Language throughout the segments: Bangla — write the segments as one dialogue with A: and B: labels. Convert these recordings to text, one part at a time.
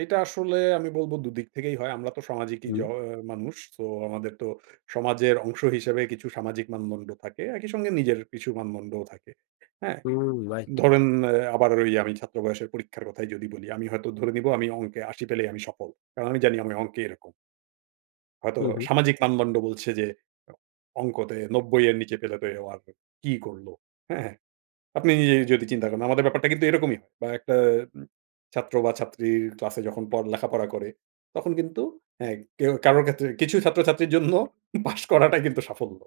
A: এটা আসলে আমি বলবো দুদিক থেকেই হয়। আমরা তো সামাজিক ই জ
B: হুম।
A: অ মানুষ। সো আমাদের তো সমাজের অংশ হিসেবে কিছু সামাজিক মানদণ্ড থাকে। একই সঙ্গে নিজের কিছু মানদণ্ডও থাকে। হ্যাঁ?
B: হুম, রাইট।
A: ধরেন অ্যাঁ আবার ওই আমি ছাত্র বয়সের পরীক্ষার কথাই যদি বলি, আমি হয়তো ধরে নিবো আমি অঙ্কে ৮০ পেলেই আমি সফল। কারণ আমি জানি আমি অঙ্কে এরকম হয়তো
B: হুম, হুম।
A: সামাজিক মানদণ্ড বলছে যে, অঙ্কতে ৯০ এর নিচে পেলে তো ও আর কি করলো? হ্যাঁ? আপনি যদি চিন্তা করেন, আমাদের ব্যাপারটা কিন্তু এরকমই। বা একটা উম ছাত্র বা ছাত্রীর ক্লাসে যখন প লেখাপড়া করে তখন কিন্তু হ্যাঁ, কেউ কারোর ক্ষেত্রে কিছু ছাত্রছাত্রীর জন্য পাস করাটাই কিন্তু সাফল্য।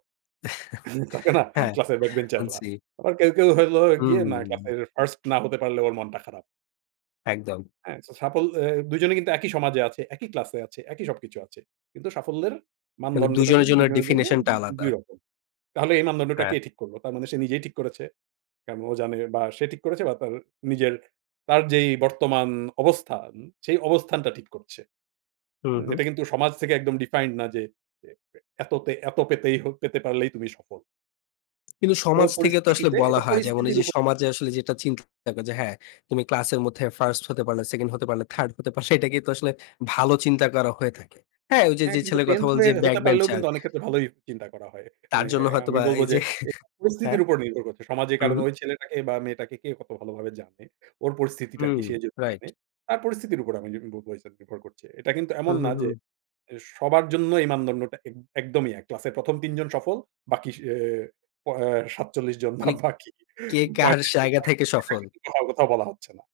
A: থাকে না,
B: হ্যাঁ,
A: ক্লাসের ব্যাক বেঞ্চাররা?
B: মানছি।
A: আবার কেউ, কেউ হইলো গিয়ে না, ক্লাস
B: হুম।
A: এর 1st না হতে পারলে, ওর মনটা খারাপ
B: একদম।
A: হ্যাঁ? সো সাফল অ্যাঁ ২ জনেই কিন্তু একই সমাজে আছে, একই ক্লাস আছে, একই সবকিছু আছে। কিন্তু সাফল্যের
B: মানে ২
A: মানদণ্ডটা
B: জনের
A: কিন্তু
B: জন্য
A: দুজনের জন্য উন
B: ডেফিনিশন টা আলাদা।
A: ২ রকম। তাহলে এই মানদণ্ডটা
B: হ্যাঁ।
A: কে ঠিক করল? তার মানে সে নিজেই ঠিক করেছে। কারন ও জানে বা সে ঠিক করেছে বা তার নিজের, তার যেই বর্তমান অবস্থান, সেই অবস্থানটা ঠিক করছে।
B: হুম,
A: হুম?
B: হুম।
A: এটা কিন্তু সমাজ থেকে একদম ডিফাইন্ড না যে, এ এ এত তে এত পেতেই হ পেতে পারলেই তুমি সফল
B: কিন্তু
A: ওর
B: সমাজ থেকে তো আসলে
A: পরিস্থিতিতে,
B: বলা
A: এটা
B: হয়। যেমন
A: পরিস্থিতির
B: এইযে
A: উপ
B: সমাজে আসলে যেটা চিন্তা থাকে যে, "হ্যাঁ, তুমি ক্লাসের মধ্যে 1st হতে পারলে, 2nd হতে পারলে, 3rd হতে পারলে" এটাকেই তো আসলে ভালো চিন্তা করা হয়ে থাকে। হ্যাঁ? ওইযে
A: হ্যাঁ,
B: যে
A: কিন্তু
B: ছেলের কথা
A: 10th
B: বললেন
A: হয়ে
B: যে, ব্যাক
A: হতে পারলেও
B: বেঞ্চার
A: কিন্তু অনেক ক্ষেত্রে ভালোই চিন্তা করা হয়।
B: তার
A: মানে
B: জন্য
A: আমি
B: হয়তোবা
A: বলব
B: এই
A: যে,
B: যে
A: এটা
B: হ্যাঁ,
A: পরিস্থিতির উপর নির্ভর করছে। সমাজে কারণ,
B: হুম।
A: ওই ছেলেটাকে বা মেয়েটাকে কে কত ভালোভাবে জানে? ওর পরিস্থিতিটা কি?
B: হুম,
A: সে যদি
B: রাইট।
A: জানে, তার পরিস্থিতির উপর আমি যদি বলব [unintelligible] নির্ভর করছে। এটা কিন্তু এমন
B: হুম,
A: না
B: হুম,
A: যে,
B: হুম।
A: যে সবার জন্য এই মানদণ্ডটা এক একদমই এক। ক্লাসের ১ম ৩ জন সফল, বাকি সে অ্যাঁ প অ্যাঁ ৪৭ জন বা
B: মানে,
A: বাকি
B: কে কার
A: ৩৫ জন
B: জায়গা থেকে সফল।
A: [unintelligible] কোথাও বলা হচ্ছে না।